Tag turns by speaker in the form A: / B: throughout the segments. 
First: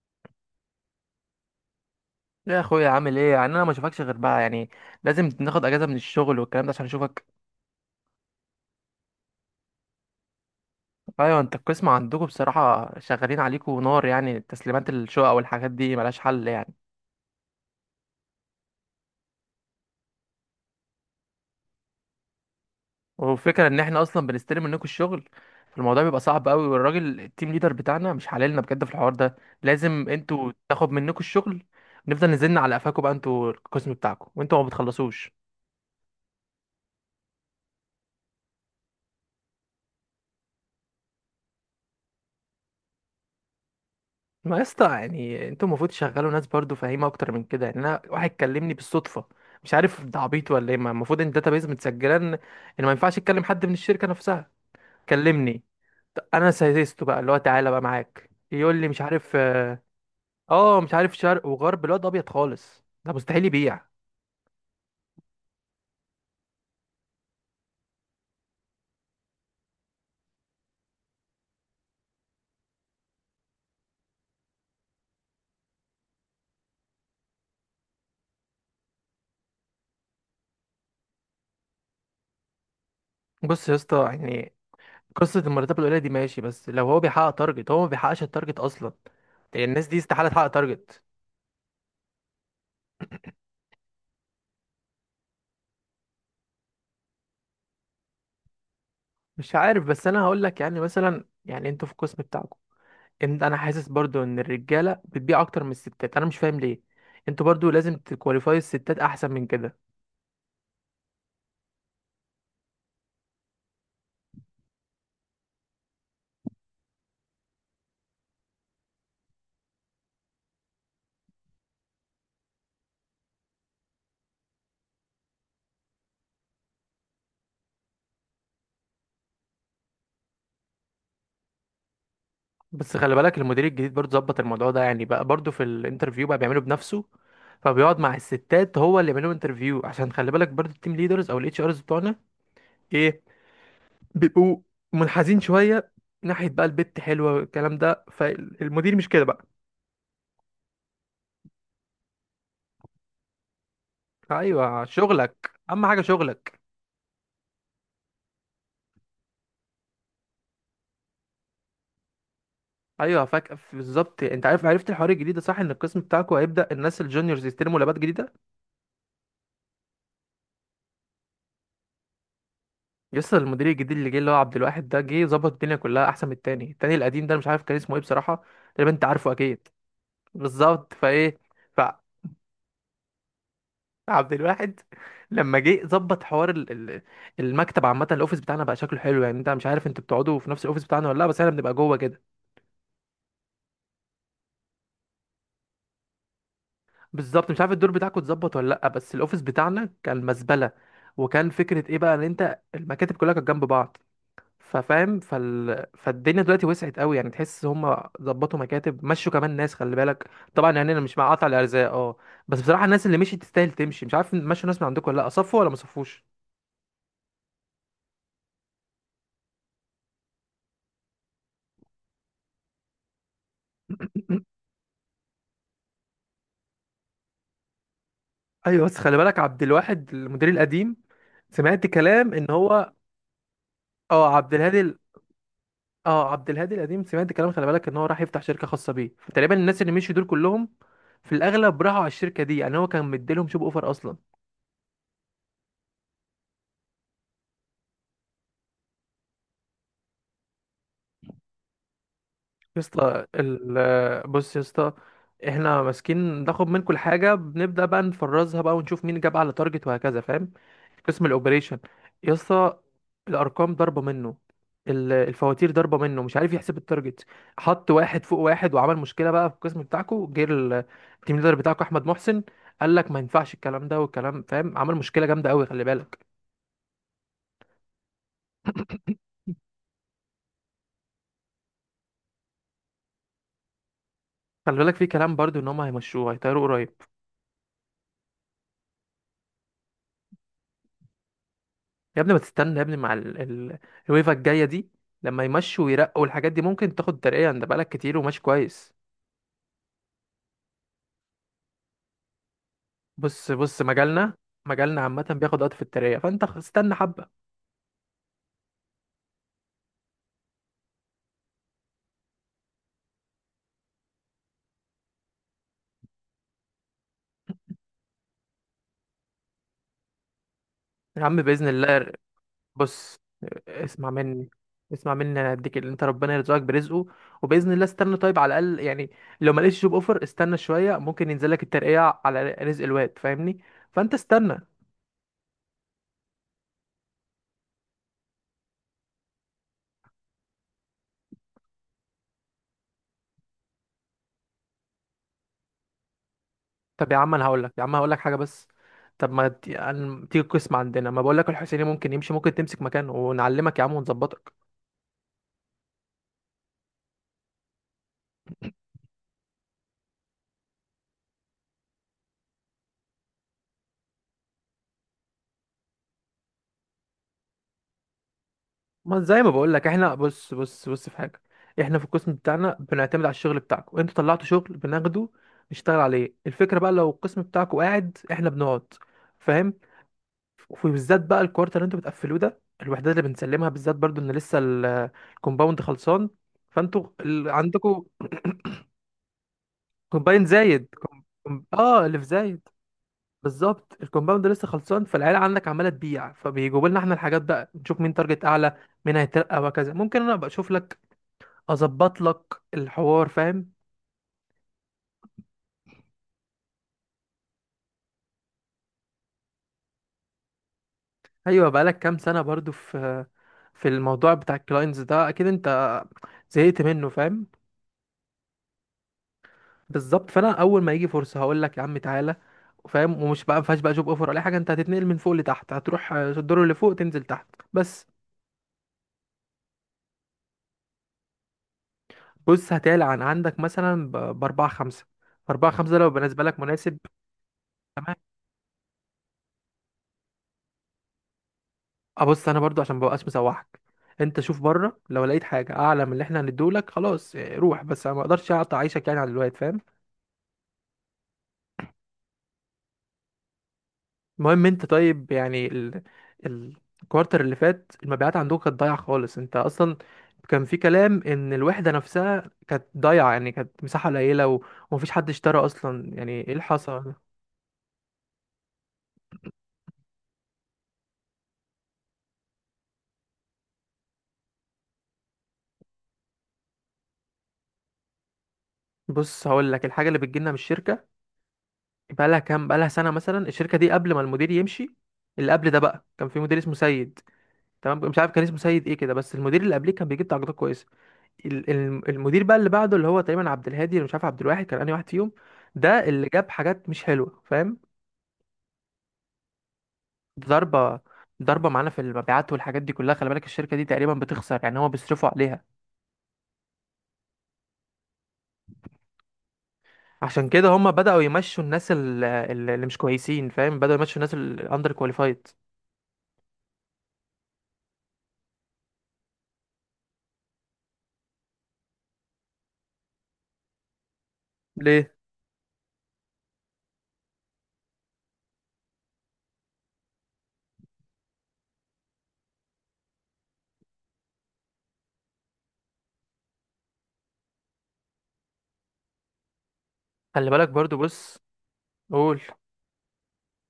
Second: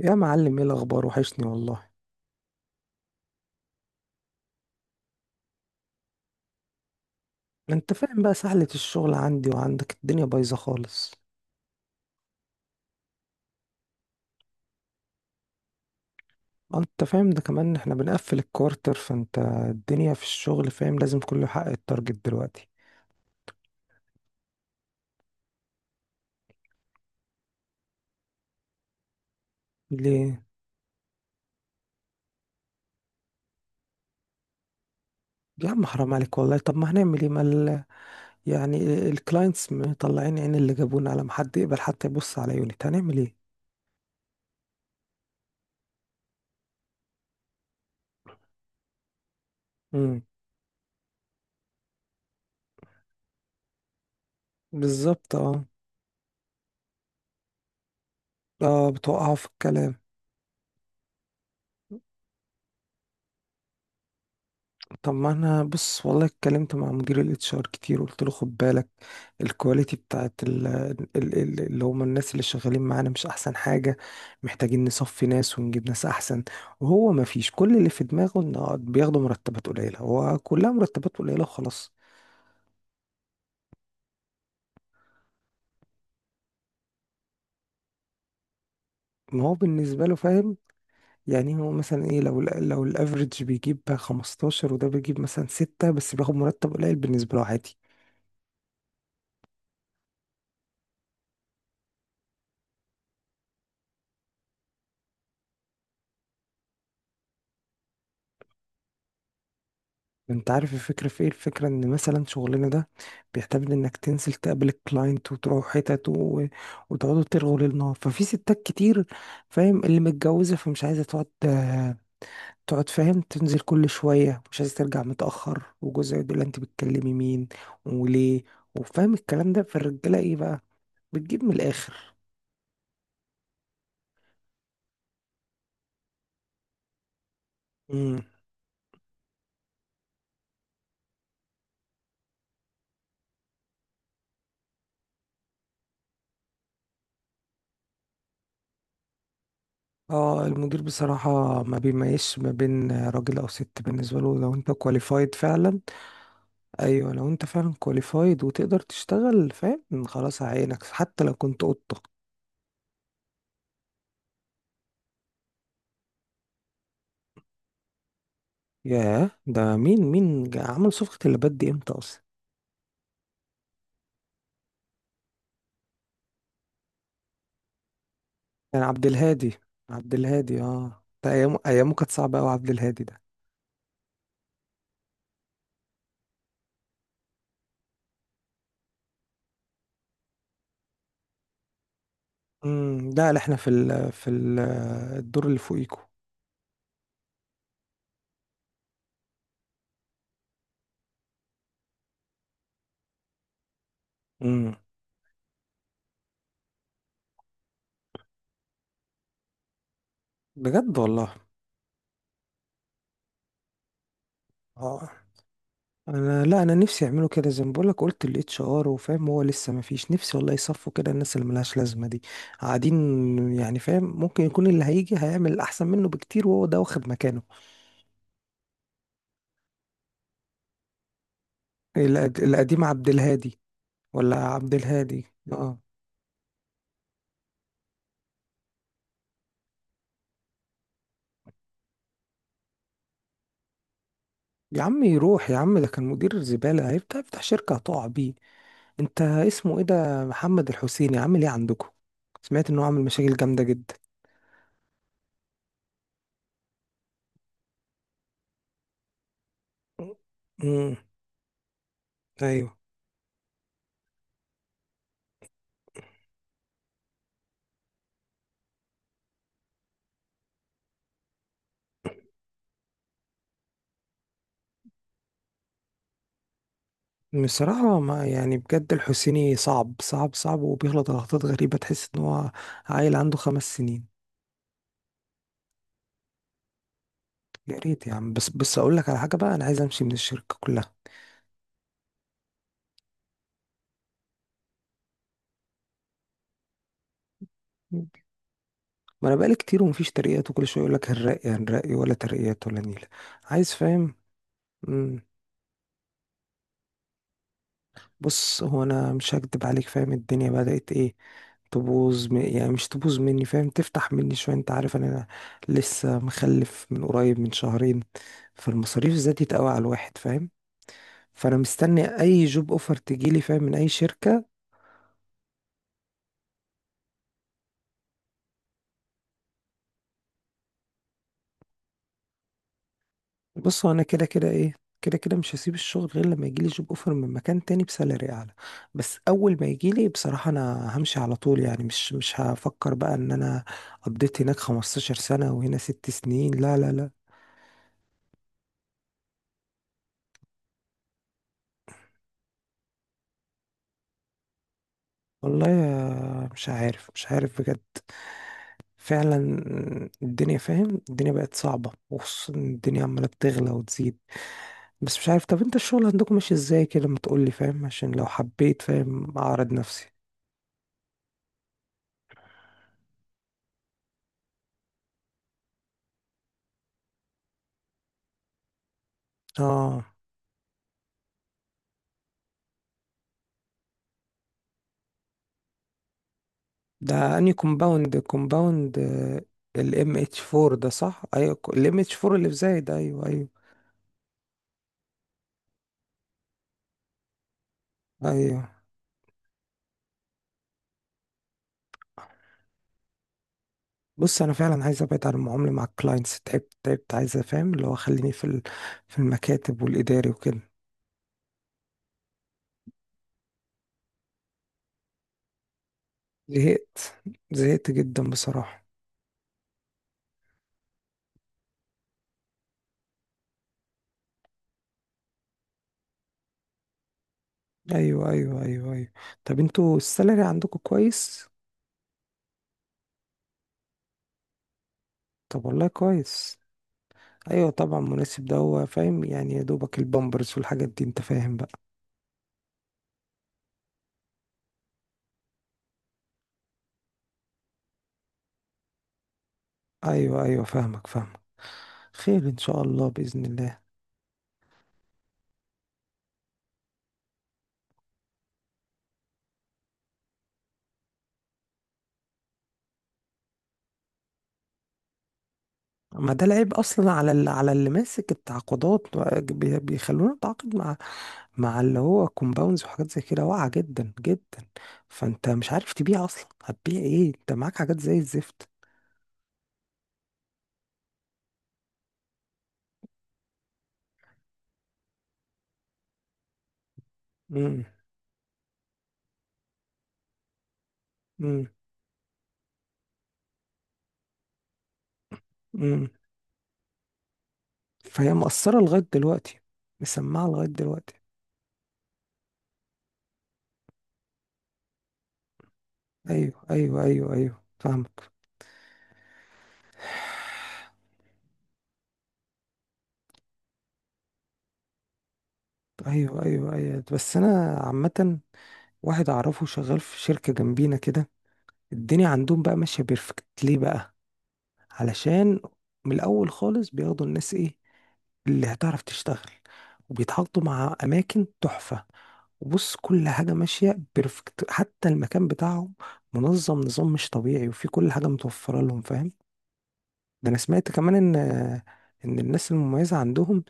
A: يا معلم، ايه الاخبار؟ وحشني والله.
B: يا اخويا عامل ايه يعني، انا ما اشوفكش غير بقى يعني. لازم ناخد اجازه من الشغل والكلام ده عشان اشوفك.
A: انت فاهم بقى، سهلة الشغل عندي وعندك، الدنيا بايظة خالص.
B: ايوه انت القسم عندكم بصراحه شغالين عليكم نار يعني، تسليمات الشقق والحاجات دي ملهاش حل يعني.
A: انت فاهم ده كمان، احنا بنقفل الكوارتر، فانت الدنيا في الشغل، فاهم؟ لازم كله يحقق التارجت دلوقتي.
B: والفكره ان احنا اصلا بنستلم منكم الشغل، فالموضوع بيبقى صعب قوي. والراجل التيم ليدر بتاعنا مش حللنا بجد في الحوار ده، لازم
A: ليه؟
B: انتوا تاخد منكم الشغل. نفضل نزلنا على قفاكم بقى، انتوا القسم بتاعكم وانتوا ما بتخلصوش.
A: يا عم حرام عليك والله، طب ما هنعمل ايه؟ مال يعني، الكلاينتس مطلعين عين اللي جابونا، على ما حد يقبل حتى يبص على يونت، هنعمل ايه؟
B: ما يا اسطى يعني انتوا المفروض تشغلوا ناس برضو فاهمه اكتر من كده يعني. انا واحد كلمني بالصدفه مش عارف ده
A: امم.
B: عبيط ولا ايه، ما المفروض ان الداتابيز متسجله ان ما ينفعش اتكلم حد من الشركه نفسها.
A: بالظبط،
B: كلمني،
A: اه.
B: انا سايسته بقى اللي هو تعالى بقى معاك، يقول لي
A: اه،
B: مش عارف
A: بتوقعه في
B: اه.
A: الكلام.
B: مش عارف شرق وغرب، الواد ابيض خالص، ده مستحيل يبيع.
A: طب ما انا، بص والله اتكلمت مع مدير الاتش ار كتير وقلت له خد بالك، الكواليتي بتاعت ال ال ال اللي هم الناس اللي شغالين معانا مش احسن حاجة، محتاجين نصفي ناس ونجيب ناس احسن. وهو ما فيش، كل اللي في دماغه انه بياخدوا مرتبات قليلة، هو كلها مرتبات قليلة وخلاص.
B: بص يا اسطى يعني، قصه المرتبات القليله دي ماشي، بس لو هو بيحقق تارجت. هو ما بيحققش التارجت اصلا
A: ما هو
B: يعني، الناس دي
A: بالنسبة له
B: استحاله تحقق
A: فاهم.
B: تارجت.
A: يعني هو مثلا ايه، لو لو الافريج بيجيب 15، وده بيجيب مثلا 6 بس، بياخد مرتب قليل بالنسبة له عادي.
B: مش عارف، بس انا هقول لك يعني مثلا يعني، انتوا في القسم بتاعكم، ان انا حاسس برضو ان الرجاله بتبيع اكتر من الستات، انا مش فاهم ليه. انتوا برضو لازم تكواليفاي الستات احسن من كده.
A: انت عارف الفكرة في ايه؟ الفكرة ان مثلا شغلنا ده بيعتمد انك تنزل تقابل الكلاينت وتروح حتت. وتقعدوا ترغوا للنار، ففي ستات كتير، فاهم، اللي متجوزة فمش عايزة تقعد، تقعد، فاهم، تنزل كل شوية، مش عايزة ترجع متأخر وجوزها يقول لها انت بتكلمي مين وليه، وفاهم الكلام ده. فالرجالة ايه بقى؟ بتجيب من الآخر.
B: بس خلي بالك المدير الجديد برضو ظبط الموضوع ده يعني، بقى برضو في الانترفيو بقى بيعمله بنفسه، فبيقعد مع
A: مم.
B: الستات هو اللي يعمل لهم انترفيو. عشان خلي بالك برضو التيم ليدرز او الاتش ارز بتوعنا ايه، بيبقوا منحازين شويه ناحيه بقى البت حلوه والكلام ده. فالمدير مش كده بقى.
A: اه، المدير بصراحة ما بيميزش ما بين راجل أو ست، بالنسبة له لو انت
B: ايوه،
A: كواليفايد
B: شغلك
A: فعلا.
B: اهم حاجه، شغلك.
A: ايوه، لو انت فعلا كواليفايد وتقدر تشتغل، فاهم، خلاص عينك حتى لو كنت قطة.
B: ايوه فاك، بالظبط. انت عارف عرفت الحوار الجديد ده صح؟ ان القسم بتاعكم هيبدا الناس الجونيورز يستلموا لابات جديده.
A: ياه، ده مين مين عمل صفقة اللبات دي امتى اصلا؟
B: يسطا المدير الجديد اللي جه اللي هو عبد الواحد ده جه ظبط الدنيا كلها احسن من التاني القديم ده. أنا مش عارف كان اسمه ايه بصراحه،
A: كان
B: تقريبا انت
A: عبد
B: عارفه
A: الهادي.
B: اكيد.
A: عبد الهادي،
B: بالظبط،
A: اه، ده
B: فايه
A: ايامه ايامه كانت صعبة قوي، عبد الهادي ده.
B: فعبد الواحد لما جه ظبط حوار المكتب عامه، الاوفيس بتاعنا بقى شكله حلو يعني. انت مش عارف انتوا بتقعدوا في نفس الاوفيس بتاعنا ولا لا؟ بس احنا بنبقى جوه كده.
A: لا لا، احنا في ال في ال الدور اللي فوقيكو.
B: بالظبط، مش عارف الدور بتاعكم اتظبط ولا لا، بس الاوفيس بتاعنا كان مزبله. وكان فكره ايه بقى ان انت المكاتب كلها كانت جنب بعض.
A: امم.
B: ففاهم، فالدنيا دلوقتي وسعت قوي يعني، تحس هم ظبطوا مكاتب، مشوا كمان ناس. خلي بالك طبعا يعني
A: بجد
B: انا مش مع
A: والله.
B: قطع الارزاق، اه. بس بصراحه الناس اللي مشيت تستاهل تمشي. مش عارف مشوا ناس من
A: اه،
B: عندكم ولا لا، صفوا ولا ما صفوش.
A: انا، لا، انا نفسي يعملوا كده، زي ما بقولك قلت الاتش ار وفاهم هو لسه ما فيش. نفسي والله يصفوا كده الناس اللي ملهاش لازمه دي، قاعدين، يعني فاهم ممكن يكون اللي هيجي هيعمل احسن منه بكتير وهو ده واخد مكانه.
B: ايوه بس خلي بالك عبد الواحد المدير القديم، سمعت كلام ان
A: القديم
B: هو،
A: عبد الهادي؟ ولا
B: اه عبد
A: عبد
B: الهادي
A: الهادي؟ اه.
B: اه عبد الهادي القديم، سمعت كلام خلي بالك ان هو راح يفتح شركه خاصه بيه. فتقريبا الناس اللي مشوا دول كلهم في الاغلب راحوا على الشركه دي يعني، هو كان مديلهم شوب اوفر اصلا.
A: يا عم يروح يا عم، ده كان مدير زباله، هيفتح يفتح شركه هتقع بيه. انت اسمه ايه ده، محمد الحسيني، عامل ايه عندكم؟ سمعت
B: يا
A: انه عامل
B: اسطى
A: مشاكل جامده جدا.
B: بص يا اسطى، احنا ماسكين ناخد من كل حاجه، بنبدا بقى نفرزها بقى ونشوف مين جاب على تارجت وهكذا، فاهم.
A: امم.
B: قسم الاوبريشن يا
A: ايوه،
B: اسطى، الارقام ضربه منه، الفواتير ضربه منه، مش عارف يحسب التارجت، حط واحد فوق واحد وعمل مشكله بقى في القسم بتاعكو. جه التيم ليدر بتاعكو احمد محسن، قال لك ما ينفعش الكلام ده والكلام، فاهم، عمل مشكله جامده قوي، خلي بالك.
A: بصراحة ما يعني بجد، الحسيني صعب صعب صعب، وبيغلط غلطات غريبة، تحس ان هو عيل عنده 5 سنين.
B: خلي بالك في كلام برضو ان هم هيمشوه، هيطيروا قريب.
A: يا ريت يا عم، بس بس اقول لك على حاجة بقى، انا عايز امشي من الشركة كلها.
B: يا ابني ما تستنى يا ابني، مع الويفا الجايه دي، لما يمشوا ويرقوا الحاجات دي ممكن تاخد ترقية، انت بقالك كتير وماشي كويس.
A: ما انا بقالي كتير ومفيش ترقيات، وكل شوية يقول لك هنرقي هنرقي، ولا ترقيات ولا نيلة.
B: بص
A: عايز،
B: بص
A: فاهم.
B: مجالنا، مجالنا
A: مم.
B: عامة بياخد وقت في الترقية، فانت استنى حبة.
A: بص هو انا مش هكدب عليك، فاهم، الدنيا بدأت ايه تبوظ. يعني مش تبوظ مني، فاهم، تفتح مني شوية. انت عارف ان انا لسه مخلف من قريب، من شهرين، فالمصاريف زادت قوي على الواحد فاهم.
B: يا عم
A: فانا
B: بإذن الله.
A: مستني اي جوب اوفر
B: بص،
A: تجيلي، فاهم، من اي
B: اسمع
A: شركه.
B: مني، اسمع مني، انا هديك، اللي انت ربنا يرزقك برزقه، وبإذن الله استنى طيب على الأقل يعني. لو ما لقيتش جوب اوفر استنى شوية، ممكن ينزل لك الترقية على رزق الواد فاهمني.
A: بص، هو انا
B: فانت
A: كده كده
B: استنى.
A: ايه، كده كده مش هسيب الشغل غير لما يجيلي جوب اوفر من مكان تاني بسالري اعلى. بس اول ما يجيلي بصراحه انا همشي على طول، يعني مش هفكر بقى ان انا قضيت هناك 15 سنه وهنا 6 سنين، لا لا لا.
B: طب يا عم انا هقول لك، يا عم هقول لك حاجه بس، طب ما ت- يعني تيجي القسم عندنا، ما بقول لك الحسيني ممكن يمشي، ممكن تمسك مكانه ونعلمك يا عم ونظبطك.
A: والله يا، مش عارف مش عارف بجد، فعلا. الدنيا فاهم، الدنيا بقت صعبة، وخصوصا إن الدنيا عمالة بتغلى وتزيد. بس مش عارف، طب انت الشغل عندكم ماشي ازاي كده، ما تقولي فاهم عشان لو حبيت
B: ما
A: فاهم
B: زي ما
A: اعرض
B: بقول لك،
A: نفسي.
B: احنا بص، في حاجه، احنا في القسم بتاعنا بنعتمد على الشغل بتاعكم، انتوا طلعتوا شغل بناخده نشتغل عليه. الفكره بقى لو القسم بتاعكم قاعد، احنا بنقعد، فاهم.
A: اه،
B: وبالذات بقى الكوارتر اللي انتوا بتقفلوه ده، الوحدات اللي بنسلمها بالذات برضو، ان لسه الكومباوند خلصان. فانتوا
A: ده اني
B: عندكم
A: كومباوند؟ كومباوند الام اتش
B: كومباين
A: 4
B: زايد،
A: ده، صح؟ ايوه الام
B: اه
A: اتش
B: اللي في
A: 4 اللي في
B: زايد.
A: زايد. ايوه، ايوه،
B: بالظبط، الكومباوند لسه خلصان، فالعيله عندك عماله تبيع، فبيجيبوا لنا احنا الحاجات بقى، نشوف مين تارجت
A: ايوه،
B: اعلى، مين هيترقى وهكذا. ممكن انا ابقى اشوف لك، اظبط لك الحوار فاهم.
A: بص انا فعلا عايز ابعد عن المعامله مع الكلاينتس، تعبت تعبت، عايز افهم اللي هو خليني في المكاتب والاداري وكده.
B: ايوه، بقالك كام سنه برضو في في الموضوع بتاع الكلاينتس ده، اكيد انت زهقت
A: زهقت.
B: منه فاهم.
A: زهقت جدا بصراحه.
B: بالظبط، فانا اول ما يجي فرصه هقول لك يا عم تعالى، فاهم، ومش بقى ما فيهاش بقى جوب اوفر ولا أي حاجه، انت هتتنقل من فوق لتحت. هتروح، الدور اللي فوق تنزل تحت بس.
A: ايوه ايوه ايوه ايوه. طب انتوا السالري عندكم كويس؟
B: بص، هتعلى عن عندك مثلا باربعة خمسة.
A: طب
B: أربعة
A: والله
B: خمسة لو بالنسبة
A: كويس.
B: لك مناسب.
A: ايوه طبعا مناسب، ده هو فاهم يعني يا دوبك البامبرز والحاجات دي، انت فاهم بقى.
B: ابص، انا برضو عشان مبقاش مسوحك، انت شوف بره لو لقيت حاجه اعلى من اللي احنا هنديهولك خلاص روح. بس انا ما اقدرش اقطع عيشك يعني على الوقت، فاهم.
A: ايوه ايوه فاهمك فاهمك. خير ان شاء الله، باذن الله.
B: المهم انت طيب يعني ال- الكوارتر اللي فات المبيعات عندكم كانت ضايعه خالص. انت اصلا كان في كلام ان الوحده نفسها كانت ضايعه يعني، كانت مساحه قليله ومفيش حد اشترى اصلا
A: ما
B: يعني.
A: ده
B: ايه اللي
A: العيب اصلا
B: حصل؟
A: على اللي، على اللي ماسك التعاقدات، بيخلونا نتعاقد مع، مع اللي هو كومباوندز وحاجات زي كده، واقعه جدا جدا. فانت مش عارف تبيع اصلا، هتبيع ايه؟ انت معاك حاجات زي الزفت.
B: بص هقول لك، الحاجه اللي بتجيلنا من الشركه بقى لها كام، بقى لها سنه مثلا الشركه دي. قبل ما المدير يمشي، اللي قبل ده بقى كان في مدير اسمه سيد.
A: امم
B: تمام، مش عارف كان اسمه سيد ايه كده، بس المدير اللي قبليه كان بيجيب درجات كويسه.
A: امم
B: المدير بقى اللي بعده اللي هو تقريبا عبد الهادي، اللي مش عارف عبد الواحد كان انهي واحد فيهم، ده
A: امم
B: اللي جاب حاجات مش حلوه فاهم.
A: فهي مقصره لغايه دلوقتي، مسمعه لغايه
B: ضربه،
A: دلوقتي.
B: ضربه معانا في المبيعات والحاجات دي كلها. خلي بالك الشركه دي تقريبا بتخسر يعني، هما بيصرفوا عليها.
A: ايوه ايوه ايوه ايوه فاهمك.
B: عشان كده هما بداوا يمشوا الناس اللي مش كويسين، فاهم، بداوا يمشوا الناس الاندر كواليفايد.
A: ايوه ايوه ايوه، بس انا عامه، واحد اعرفه شغال في شركه جنبينا كده، الدنيا عندهم بقى ماشيه بيرفكت. ليه بقى؟
B: ليه؟
A: علشان من الاول خالص بياخدوا الناس ايه، اللي هتعرف تشتغل، وبيتحطوا مع اماكن تحفه، وبص كل حاجه ماشيه بيرفكت، حتى المكان بتاعهم منظم نظام مش طبيعي، وفي كل حاجه متوفره لهم فاهم. ده
B: خلي
A: انا
B: بالك
A: سمعت
B: برضو،
A: كمان ان
B: بص.
A: ان
B: قول.
A: الناس المميزه عندهم،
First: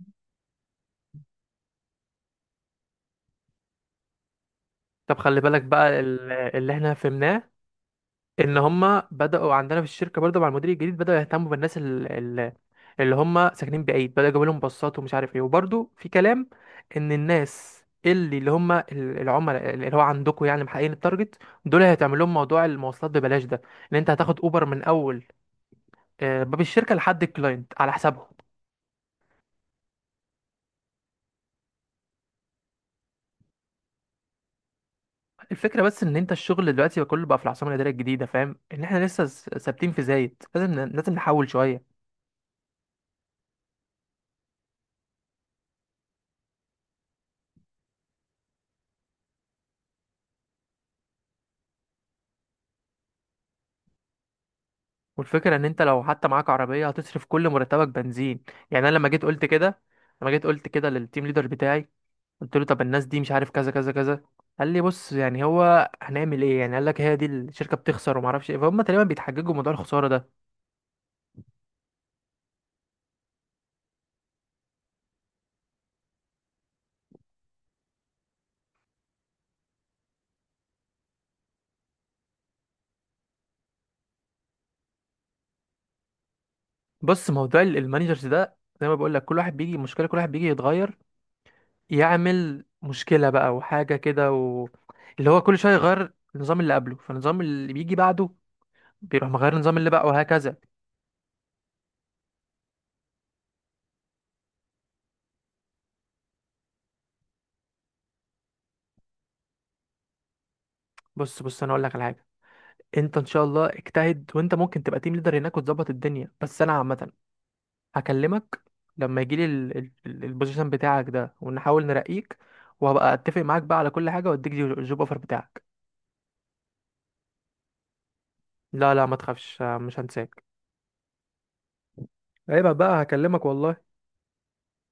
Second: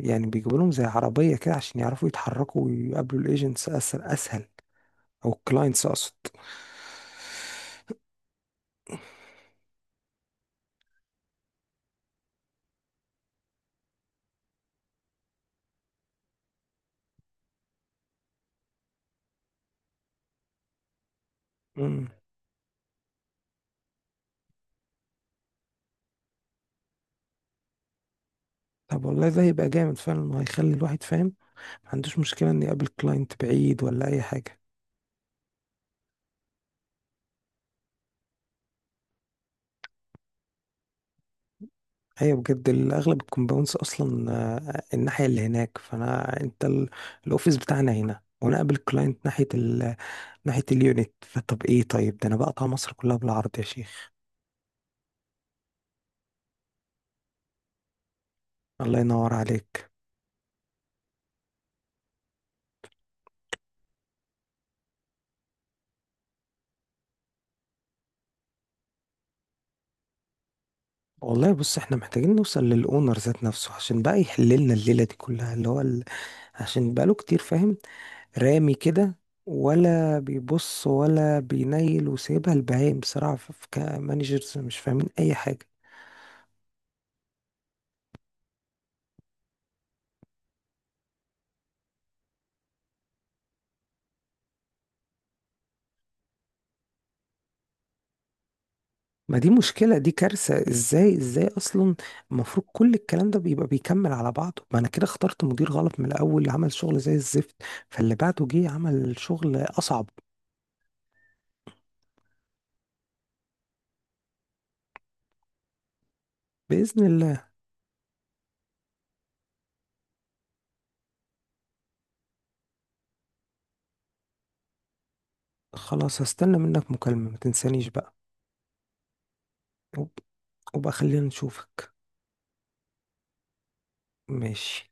A: يعني بيجيبوا لهم زي عربيه كده عشان يعرفوا يتحركوا ويقابلوا الايجنتس اسهل اسهل،
B: طب
A: او
B: خلي بالك
A: الكلاينتس
B: بقى
A: اقصد.
B: اللي احنا فهمناه، ان هم بداوا عندنا في الشركه برضه مع المدير الجديد، بداوا يهتموا بالناس ال- اللي هم ساكنين بعيد، بداوا يجيبوا لهم باصات ومش عارف ايه. وبرضه في كلام ان الناس اللي هم العملاء اللي هو عندكم يعني محققين التارجت، دول
A: مم.
B: هيتعمل لهم موضوع المواصلات ببلاش ده، ان انت هتاخد اوبر من اول باب الشركه لحد الكلاينت على حسابهم.
A: طب والله ده هيبقى جامد فعلا، وهيخلي الواحد فاهم ما عندوش مشكله ان يقابل كلاينت بعيد ولا اي حاجه.
B: الفكره بس ان انت الشغل دلوقتي بقى كله بقى في العاصمه الاداريه الجديده، فاهم، ان احنا لسه ثابتين في زايد، لازم لازم نحول شويه.
A: ايوه بجد، اغلب الكومباوندز اصلا آه، الناحيه اللي هناك، فانا انت الاوفيس بتاعنا هنا، وانا قابل كلاينت ناحيه ناحيه اليونت، فطب ايه طيب، ده انا بقطع مصر كلها بالعرض يا شيخ.
B: والفكرة ان انت لو حتى معاك عربية هتصرف كل مرتبك بنزين. يعني انا
A: الله
B: لما جيت
A: ينور
B: قلت كده،
A: عليك.
B: لما جيت قلت كده للتيم ليدر بتاعي، قلت له طب الناس دي مش عارف كذا كذا كذا. قال لي بص يعني هو هنعمل ايه يعني، قال لك هي دي الشركة بتخسر وما اعرفش ايه. فهم تقريبا بيتحججوا موضوع الخسارة ده.
A: والله بص، احنا محتاجين نوصل للاونر ذات نفسه عشان بقى يحل لنا الليله دي كلها اللي هو عشان بقاله كتير، فاهم، رامي كده، ولا بيبص ولا بينيل، وسايبها البهايم بصراحه، كمانجرز مش فاهمين اي حاجه.
B: بص موضوع المانجرز ده زي ما بقول لك، كل واحد بيجي مشكلة، كل واحد بيجي يتغير يعمل مشكلة بقى وحاجة كده اللي هو كل شوية يغير النظام اللي قبله، فالنظام اللي بيجي بعده بيروح
A: ما دي
B: مغير النظام اللي
A: مشكله،
B: بقى،
A: دي
B: وهكذا.
A: كارثه، ازاي ازاي اصلا؟ المفروض كل الكلام ده بيبقى بيكمل على بعضه، ما انا كده اخترت مدير غلط من الاول عمل شغل زي الزفت، فاللي بعده جه عمل شغل اصعب.
B: بص، انا اقول لك على حاجة. انت ان شاء الله اجتهد وانت ممكن تبقى تيم ليدر هناك وتظبط الدنيا، بس انا
A: باذن
B: عامه
A: الله.
B: هكلمك لما يجيلي البوزيشن بتاعك ده، ونحاول نرقيك، وهبقى اتفق معاك بقى على كل حاجه واديك الجوب اوفر بتاعك.
A: خلاص هستنى منك مكالمه، ما تنسانيش بقى.
B: لا لا ما تخافش، مش
A: وب-
B: هنساك.
A: وبقى خلينا نشوفك.
B: عيب بقى، هكلمك والله.
A: ماشي.